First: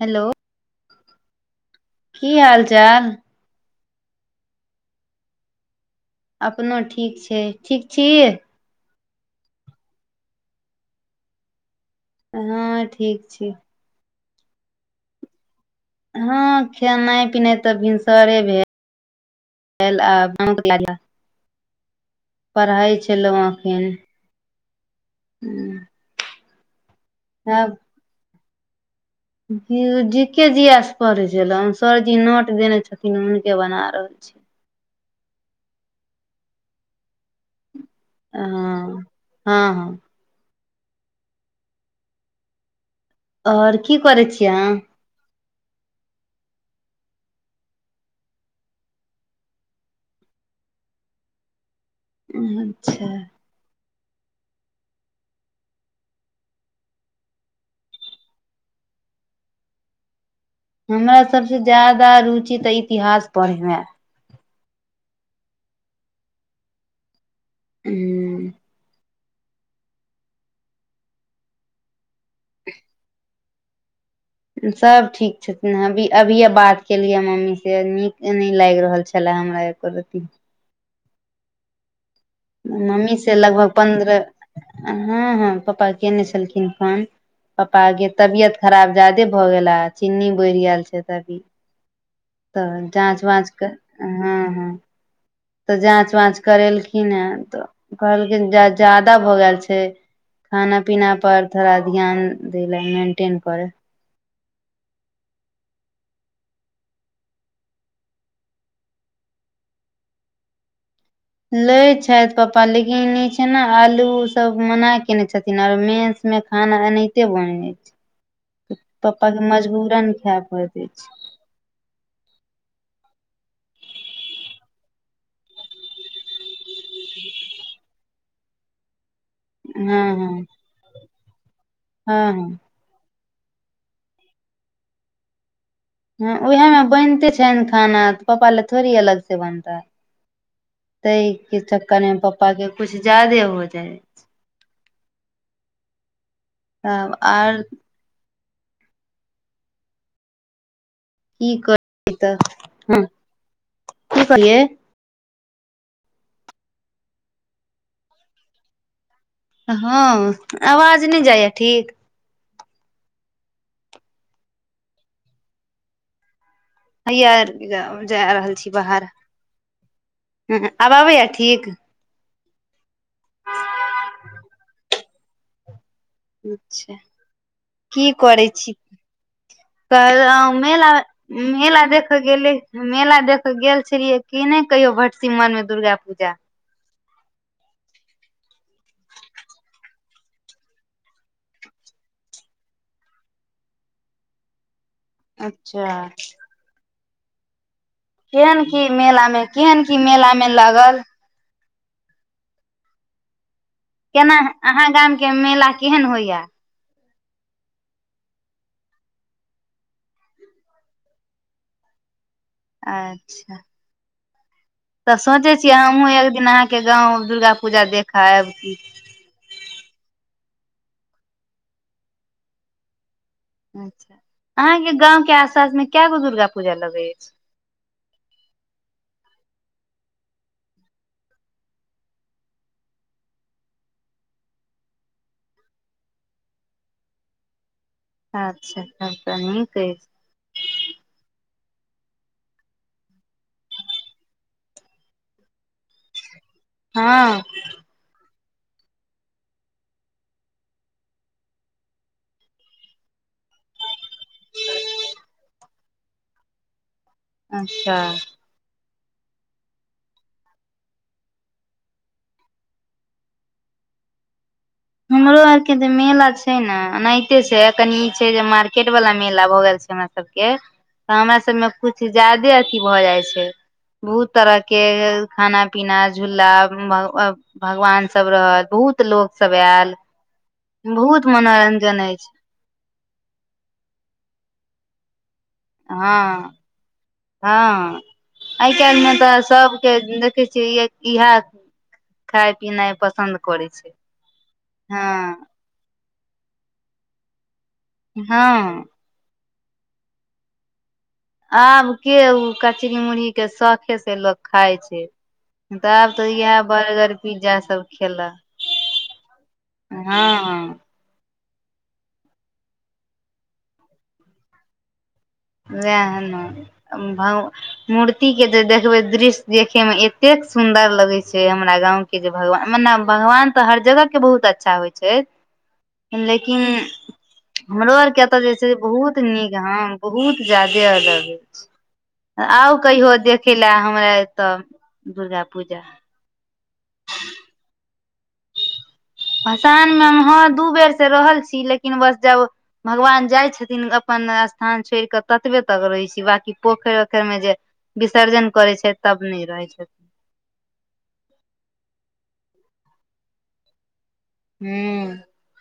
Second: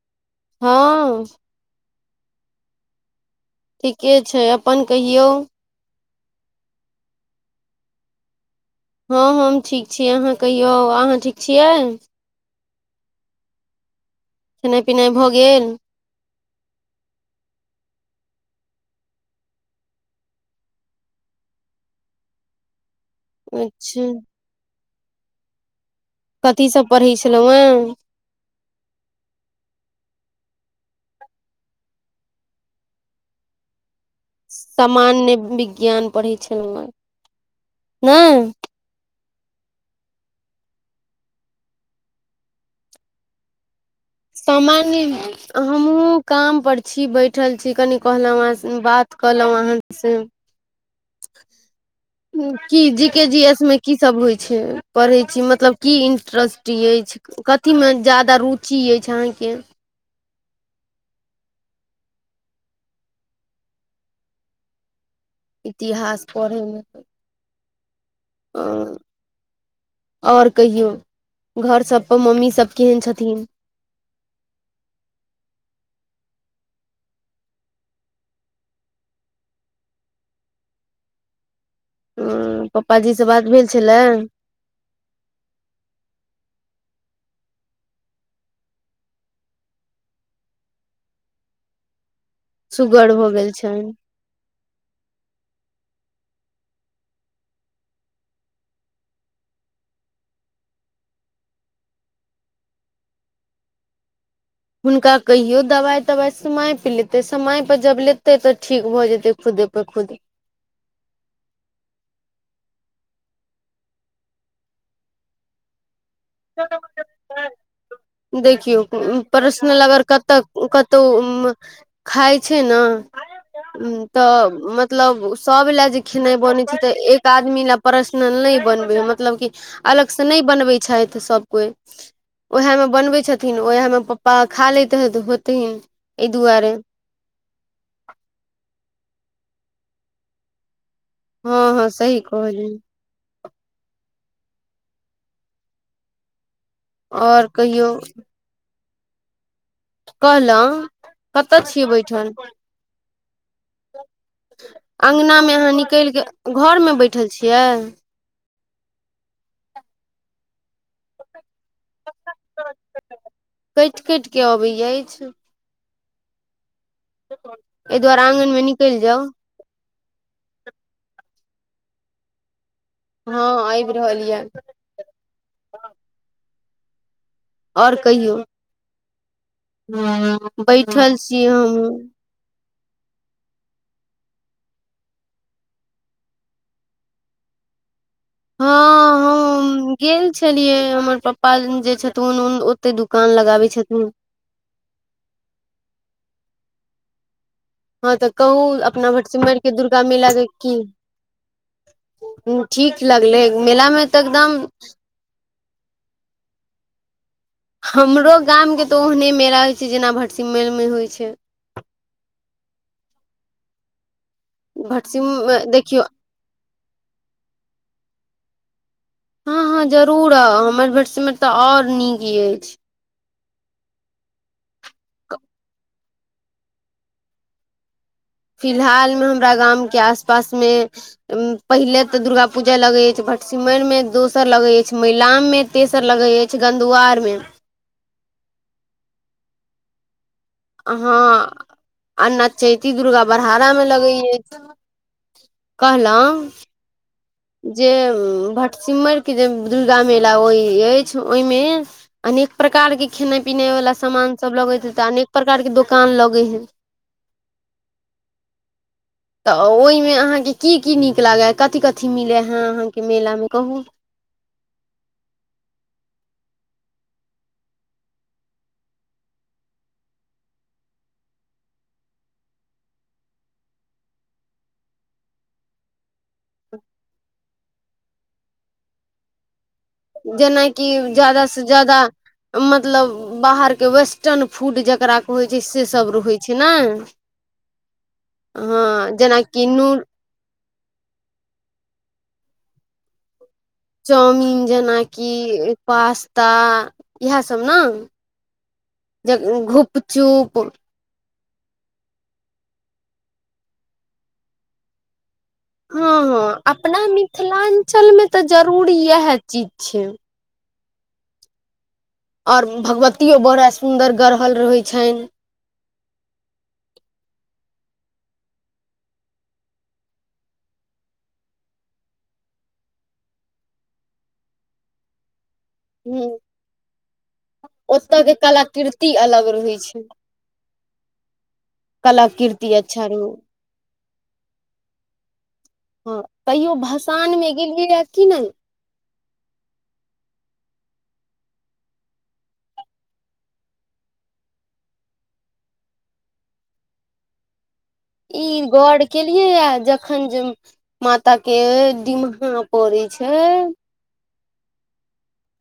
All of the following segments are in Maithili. हेलो हँ की हाल चाल ठीके छै अपन कहियौ अपनो ठीक छै ठीक छी हँ हम ठीक छी अहाँ कहियौ अहाँ ठीक छियै हँ ठीक छी खेनाइ पिनाइ भऽ गेल हँ खेनाइ पिनाइ तऽ भिनसरे भेल भे [unintelligible] ल आ पढ़ाै छलहुँ एखन अच्छा हू कथी सब पढ़ै छलहुँ हे जी के जिया से पढ़े छलौं सरजी नोट देने छथिन हुनके बना रहल छी सामान्य विज्ञान पढ़ैत छलहुँ हे हँ हँ हँ आओर कि कर सामान्य हमहुँ काम पर छी बैठल छी कनी कहलहुँ ऑं बात कलहुं अहाँ से अहाँ की अच्छा जी के जी एस मे की सब होइ छै पढ़ै छी मतलब की इंट्रेस्ट अछि कथीमे ज्यादा रुचि अछि अहाँके हमरा सबसे ज्यादा रुचि तऽ इतिहास पढ़ेमे इतिहास पढ़यमे ए आ और कहियौ घर सबपर मम्मी सब केहन छथिन सभ ठीक छथिन अभी अभिये बात केलियै मम्मी से नीक नहि लाग रहल छलए हमरा एको रती ह पप्पाजी मम्मी से बात भेल लगभग छलए पन्द्रह हँ हँ पप्पा केयने छलखिन फोन पप्पा आर के तबियत खराब ज्यादे भऽ गेला चीन्नी बैढ गेल छै तभी तऽ सुगर जाँच भऽ वाच गेल क छनि हँ हॅं तऽ जाँच वाँच करेलखिन हें तऽ कहलखिन ज जादा भऽ गेल छै खाना पीना पर थोड़ा ध्यान दै ले मेंटेन करे हुनका कहियो दवाइ तबाइ समय पे लेते समय जब लेते तब ठीक भऽ जेतै खुदे [inaudible] खूद लै छैथ पपा लेकिन ई छै ने आलू सब मना केने छथिन आरो मेस मे खाना एनाहिते बनबै छै देखियौ पप्पा के पर्सनल अगर मजबूरन कत खाय पड़ैत अछि कतऽउ खाइ छै ने तऽ मतलब सब लए जे खेनाइ बने छै ते एक आदमी ल पर्सनल नहि बनबै मतलब की हँ अलग से नै हँ बनबै छैथ सभ कोइ हँ ह उएह मे बनबै छथिन ओएह मे पप्पा खा लैत हेत होथिन एहि ह दुआरे उएहेमे में बैनते छ एहन खाना तऽ पापा ले थोड़ी अलग से बनतै हँ तहिके हँ चक्करमे सही पप्पा के कहलियै कुछ ज्यादे हो जाय तब आर तऽ कहलौं की करै तऽ ह की कहलियै अंगना मे अहाँ निकैलके घरमे बैठल छियै हँ आवाज नहि जाइए ठीक कैट कैट कऽ आबै अछि हैया एहि दुआरे जा आंगन रहल मे छी निकलि बाहर जाउ ह आब आबैय ठीक हँ आबि रहल यऽ अच्छा और की कहियौ करै छी त मेला बैठल छी मेला हमहूँ देख गेले मेला देख क गेल छलियै की नहि कहियो भैटसिमर मे दुर्गा पूजा हँ हम गेल छलियै हमर पप्पा जे छथुन ओते दुकान लगाबै छथुन अच्छा हँ तऽ कहू केहन की अपना मेला मे भटसिमैर केऽ केहन की दुर्गा मेला के मे की लगल हु ठीक लागलै मेलामे तऽ केना एकदम अहाँ गामके मेला केहन होइया हमरो गाम के तऽ ओहने मेला होइ छै जेना भटसिमर मे होइ छै अच्छा तऽ सोचै भटसिमरमे छियै देखियौ हमहूँ एक दिन अहाँके गाँव दुर्गा पूजा देख कर आबिती हँ हँ जरूर आउ हमर भटसिमैर तऽ और नीक अछि अच्छा अहाँके गाँंव के आसपास मे के गो दुर्गा पूजा लगै अछि फिलहालमे हमरा गामके आसपासमे पहिले तऽ दुर्गा पूजा लगे अछि भटसिमन मे दोसर लगे अछि महिलाम मे तेसर लगे अछि गंधुआर मे अच्छा तब तऽ नीक अछि अहॅं आ न चैती दुर्गा बड़हारा मे लगैय अछि कहलौं हँ जे भटसिम्मैर के जे दुर्गा मेला होहि अछि ओहिमे अनेक प्रकार के खेनाइ पिनाई वाला सामान सब लगे हेतैऽ अनेक प्रकार के दोकान लगे हय अच्छा तऽ ओहिमे अहाँके की की नीक लागै कथी कथी मिलै हए अहाँके मेलामे कहू हमरो आर के जेऽ मेला छै ने एनाहिते छै कनि ई छै जे मार्केट वाला मेला भऽ गेल छै हमरा सबके तऽ हमरा सबमे कुछ ज्यादे अथी भऽ जाइ छै भू तरहके भेल खाना पीना झूला भग भगवान सब रहल बहुत लोक सब आयल जेनाकि बहुत ज्यादा से जादा मनोरंजन अछि मतलब बाहरके वेस्टर्न फूड जकरा कहैत छै सेसभ हँ रहैत छै ने हँ आइ हँ काल्हिमे तऽ जेनाकि सभके नूर देखै छियै इह खाय पिनाइ पसन्द करे छै चाउमिन हँ जेनाकि पास्ता इएह सब न हँ जे घुपचुप आब के ओ कचरी मुुरही के शौखे से लोक खाय छै तऽ हँ आब तऽ इएह हँ अपना बर्गर पिज्जा सब मिथिलाञ्चलमे खेला तऽ जरूर इएह चीज छै हँ आओर भगवतियो बड़ा सुन्दर गढ़हल रहैत छनि वएह ने भ मूर्ति के जे देखबै दृश्य देखे में एतेक सुन्दर लगे छै हमरा गाँंव के जे भगवान मने भगवान तऽ हर जगहके बहुत अच्छा होइ छै ह लेकिन हमरो ओतय के आरकेतय जे छै कलाकृति बहुत अलग नीक रहै हँ छै बहुत ज्यादे अलग अछि कलाकृति आउ अच्छा कहियो रहौ देखे लए हमरा एतऽ दुर्गा पूजा कहियो भसानमे गेलियै कि नहि भसान मे हँ दू बेर से रहल छी लेकिन बस जाउ भगवान जाइ छथिन अपन स्थान छोड़ि कऽ ततबे तक रहै छी बकि पोखरि ओखरिमे जे विसर्जन करै छै तब नहि रहै छै अखन जे माता के डिमहा पड़ै छै हू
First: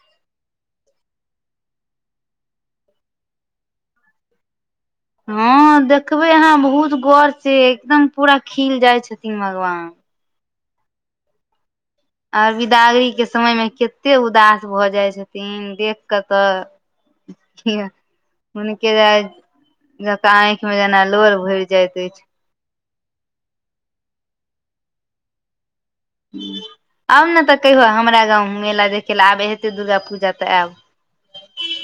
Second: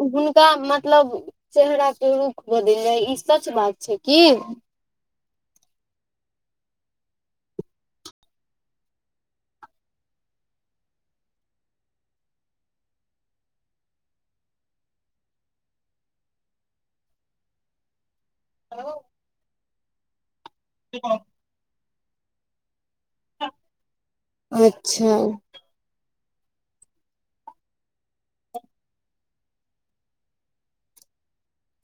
हुनका मतलब चेहरा के रूख बदैल जाय ई सच बात छै की हँ देखबै अहाँ बहुत गर से एकदम पूरा खिल जाइ छथिन भगवान आर बिदागरी के समय मे कते उदास भऽ जाय छथिन देख कऽ तऽ [unintelligible] हुनके जा जका आँखि में जेना लोर भरि जाइत अछि अच्छा आउ ने तऽ कहियौ हमरा गाँव मेला देखै लए आबै हेतै दुर्गा पूजा तऽ आएब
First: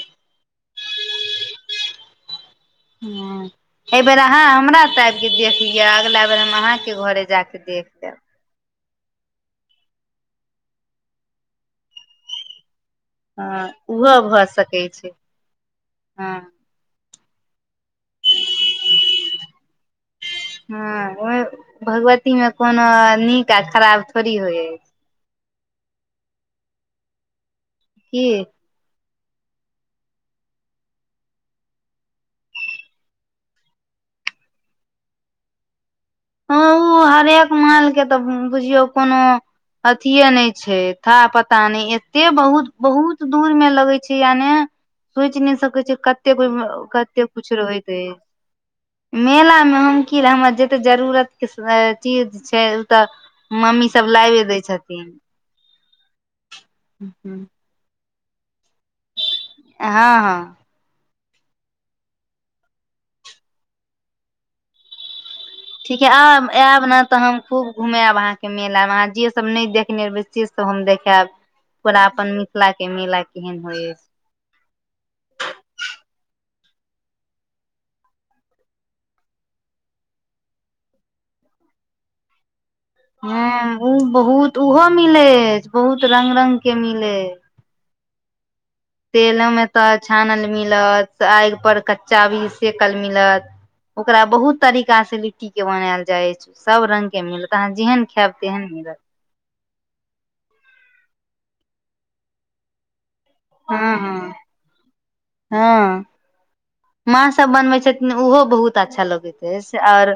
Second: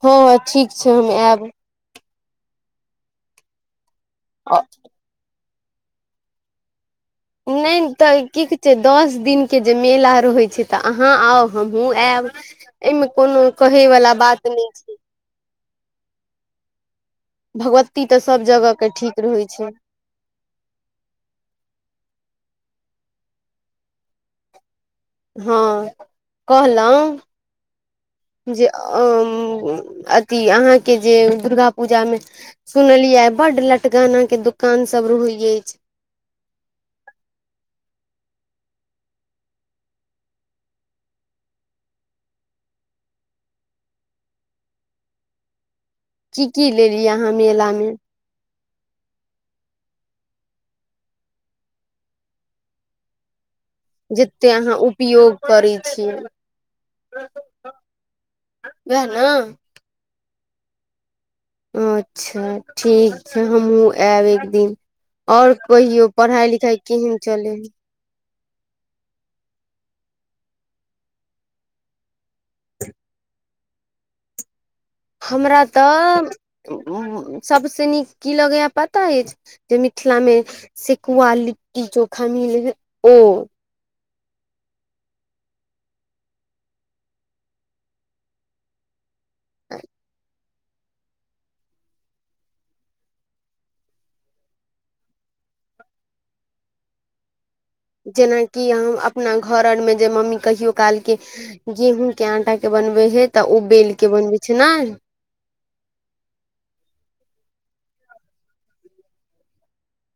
हँ ठीक छै हम आयब ह एहि बेर अहाँ हमरा त आब के देख लिय अगला बेर हम अहा के घरे जा कऽ नहि देख लेब तऽ की से दस दिनक के जे मेला रहैत छै तऽ अहाँ आउ हमहुँ आयब एहिमे कोनो हँ कहे वला ओहो भऽ बात नहि सकै छै हँ भगवती तऽ सभ जगह के ठीक रहै छै ह हँ ओ भगवती मे कोनो नीक आ खराब थोड़ी होइ ह हँ कहलहुँ की जे अंऽ अथी अहाँके जे दुर्गा पूजामे सुनलियै बड लटकाना के दुकान सब रहै अछि ह ओ हरेक मालके तऽ बुझियौ कोनो अथिये नहि छै था पता नहि एते बहुत बहुत दूर मे लगै छै याने सोचि नहि सकैत छी कतेक की की कोहि लेलियै कतेक अहाँ किछु मेला रहै मे है मेला में हम की ले हमर जते जरूरत के चीज छै उ त मम्मी सब लाबे जतेक दै अहाँ छथिन उपयोग करै छी हू वेह न हँ हँ अच्छा ठीक छै हमहुँ आयब एक दिन आओर ठीक हे आब आयब ने तऽ हम खूब घुमेब अहाँ के मेला मे ऑंहा जे सब न देखने हेबे से सब हम देखायब पूरा अपन ला के मिला केहन होइ हमरा तऽ सबसँ नीक की लगैया पता अछि जे मिथिला मे सेकुआ लिट्टी चोखा मिल ह उ बहुत ओहो मिलै है बहुत रंग रंग के मिले है तेलो में तऽ छानल मिलत आगि पर कच्चा भी सेकल मिलत ओकरा बहुत तरीका से लिट्टी के बनायल जाय छै सब रंग के मिल तऽ अहाँ जेहन खायब तेहन जेनाकि हम मिलत अपना घर आरमे जे मम्मी कहियो कालके गेहूँके आटाके बनबै हइ तऽ उ हँ बेल के हँ बनबै छै नाइ हँ माँ सब बनबैत छथिन ओहो बहुत अच्छा लगैत अछि से और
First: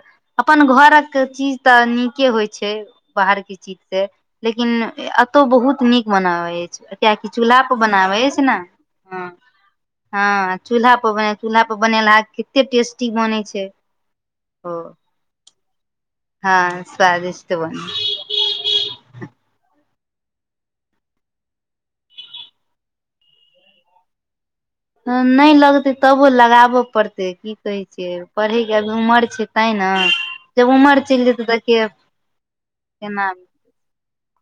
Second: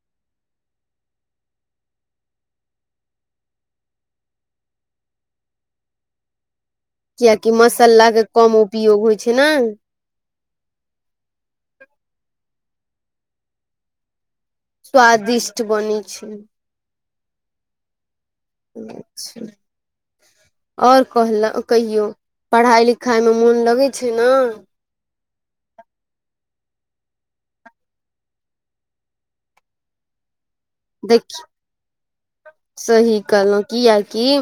अपन घरक चीज तऽ नीके होइ छै बाहरके चीज से लेकिन एतौ बहुत नीक मनाबै अछि कियाकि चूल्हा पर मसाला बनाबै के अछि ने कम उपयोग होइ हूं छै ने हँ चूल्हा पऽ बने चूल्हा पर बनेलहा कते टेस्टी बनै छै स्वादिष्ट बनै छै हं स्वादिष्ट बन अच्छा आओर कहल कहियौ पढ़ाइ लिखाइमे मोन लगै छै न नहि लगते तबो लगाबऽ पड़तै क की कहै छियै पढ़यके अभी उमर छै तैं न जब उमर देख चलि जेतै तऽ के केना कियाकी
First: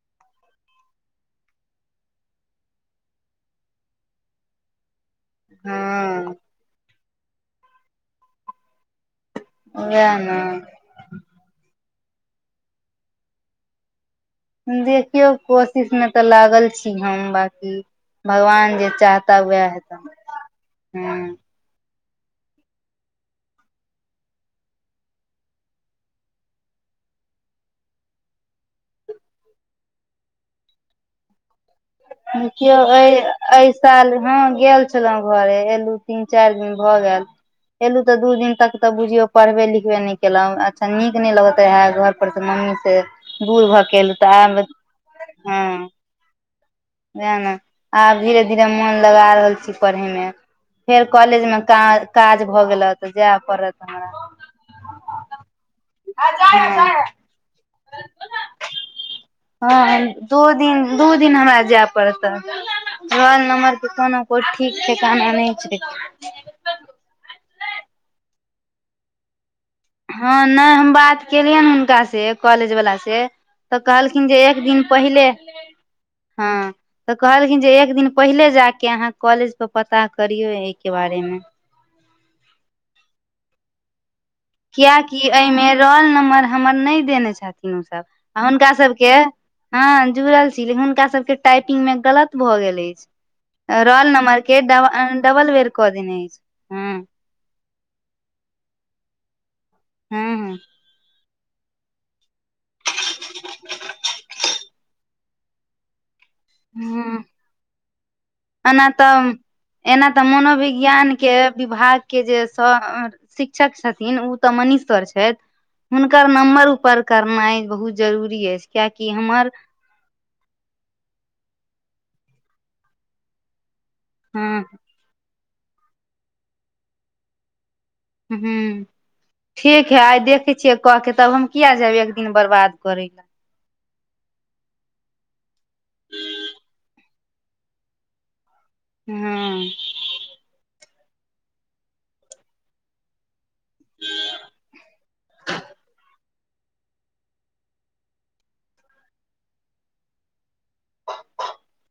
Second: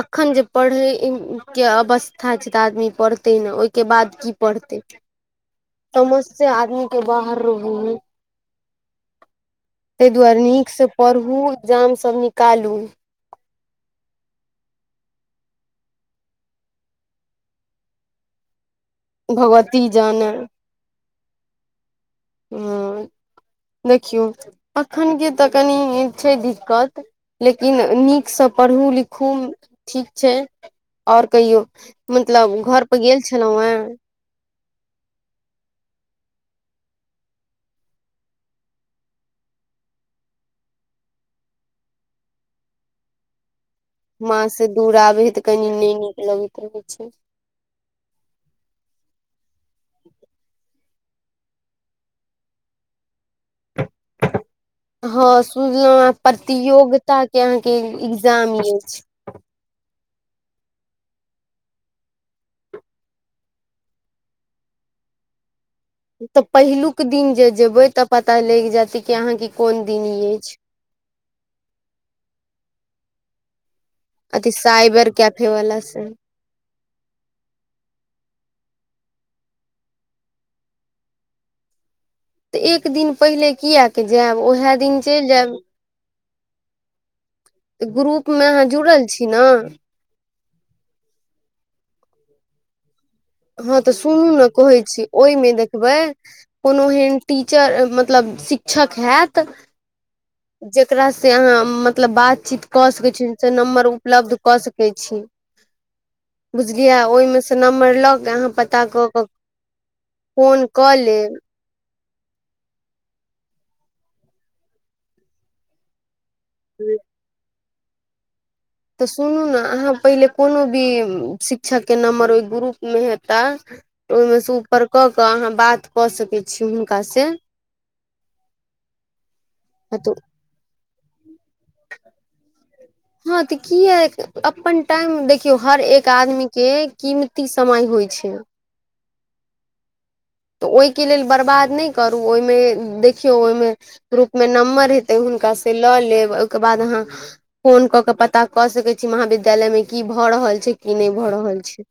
अखन जे पढ़यके अवस्था छै तऽ आदमी पढ़तै ने ओहिके बाद की पढ़तै समझ हँ से आदमी के बाहर रहै है ताहि उएह ने दुआरे नीकसँ पढ़ू जामसभ निकालू देखियौ कोशिश मे तऽ लागल छी हम बाकि भगवान जे चाहता ओह भगवती हैताह जाने हूँ देखियो अखन के तऽ कनि छै दिक्कत लेकिन नीकसँ पढ़ू लिखू ठीक छै आओर कहियौ मतलब देखियौ घर पर ऐ गेल छलहुँ एहि हेँ साल मे हँ गेल छलहुँ घरे एलहुँ तीन चारि दिन भऽ गेल एलू तऽ दू दिन तक तऽ बुझियो पढ़बे लिखबे नहि केलो अच्छा नीक न लगत रहे घर उपरसँ मम्मी से बुढ़ भ गेले माँ से दूर आबे है तऽ कनि नहि नीक लगैत रहे छै साह ने आब धीरे धीरे मोन लगा रहल छी पढ़ेमे फेर कॉलेज मे काज भऽ गेलह तऽ जाय पड़त हमरा हँ सुनलहुँ हमरा प्रतियोगिता के अहाँके एग्जाम अछि हँ दू दिन दू दिन हमरा जाय पड़त रोल नंबर के कोनो कोइ ठीक ठिकाना कहनाई नहि छै पहिलुक दिन जे जेबै त पता लगि जैयत कि अहां [unintelligible] के कि कोन दिन ई हँ अछि नहि हम बात केलियैन हुनका से कॉलेज वला से कहलखिन जे अथी एक दिन साइबर पहिले कैफे वाला से हँ तऽ कहलखिन जे एक दिन पहिले जाकऽ अहाँ कॉलेज पर पता करियौ एहिके बारेमे एक दिन पहिले किएकऽ जायब उएह दिन कियाकि चलि जायब एहिमे रोल नम्बर हमर नहि देने छै ग्रुप मे अहाँ हुनका सब जुड़ल के छी ने हँ जुरल छी हुनका टाइपिंग मे गलत भऽ गेल अछि हँ तऽ रोल सुनू नम्बर ने के कहै छी ओहमे डबल बेर कऽ देखबै देने अछि कोनो हँ एहन टीचर मतलब शिक्षक हायत हँ जेकरा से अहाँ मतलब बातचीत कऽ सकैत छी से नम्बर उपलब्ध कऽ सकैत छी बुझलियै हँ ओहिमे सँ नम्बर लऽ के एना तऽ एना तऽ कऽ मनोविज्ञान के लेब विभाग के जे सर शिक्षक छथिन ओ तऽ मनीष सर छै हुनकर नम्बर ऊपर करनाइ बहुत जरूरी अछि कियाकि सुनू हमर ने अहाँ पहिले कोनो भी शिक्षक के नम्बर ओहि ग्रुप मे हेता ओहिमेसँ हँ ऊपर कऽ कऽ अहाँ बात कऽ सकैत छी हुनकासँ हुँ ठीक है तऽ आइ देख [unintelligible] छियै क के तब हम किया जायब एक दिन बर्बाद करै ला ह तऽ किया अपन टाइम देखियो हर एक आदमी के कीमती समय होय छै हुँ तऽ ओहिके लेल बर्बाद नहि करू ओहिमे देखियौ ओहिमे ग्रूपमे नम्बर हेतै हुनकासँ लऽ लेब ओहिके बाद अहाँ फोन कऽ के पता कऽ सकैत छी महाविद्यालय मे की भऽ रहल छै की नहि भऽ रहल छै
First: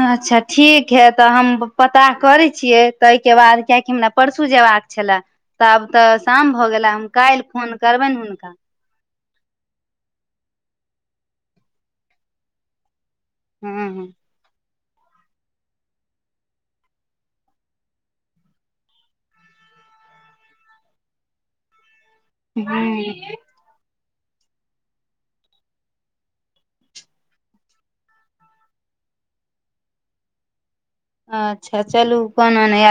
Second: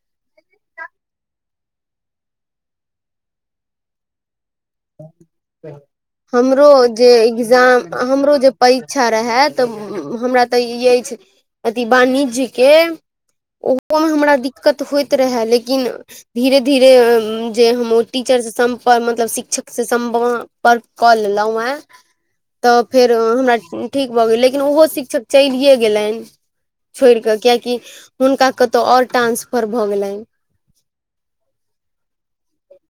अच्छा ठीक है तऽ हम पता करैत छियै ताहके बाद कियाकि हमरा परसू जयबाक छले तऽ आब तऽ शाम हमरो भऽ गेला हम काल्हि फोन करबनि हुनका ईच्छा रहैय तऽ हमरा तऽ ई अछि अथि वाणिज्यके ऊपर हँ हमरा दिक्कत होइत रहए लेकिन धीरे धीरे जे हम ओ टीचर से सम्पर्क मतलब शिक्षक से [unintelligible] सम्पर्क कऽ लेलहुं है तऽ फेर ह हमरा ठीक भऽ गेले लेकिन ओहो शिक्षक चलिए गेलनि छोड़ि कऽ कियाकि हुनका कतौ और ट्रांसफर भऽ गेलनि अच्छा चलू कोनो नया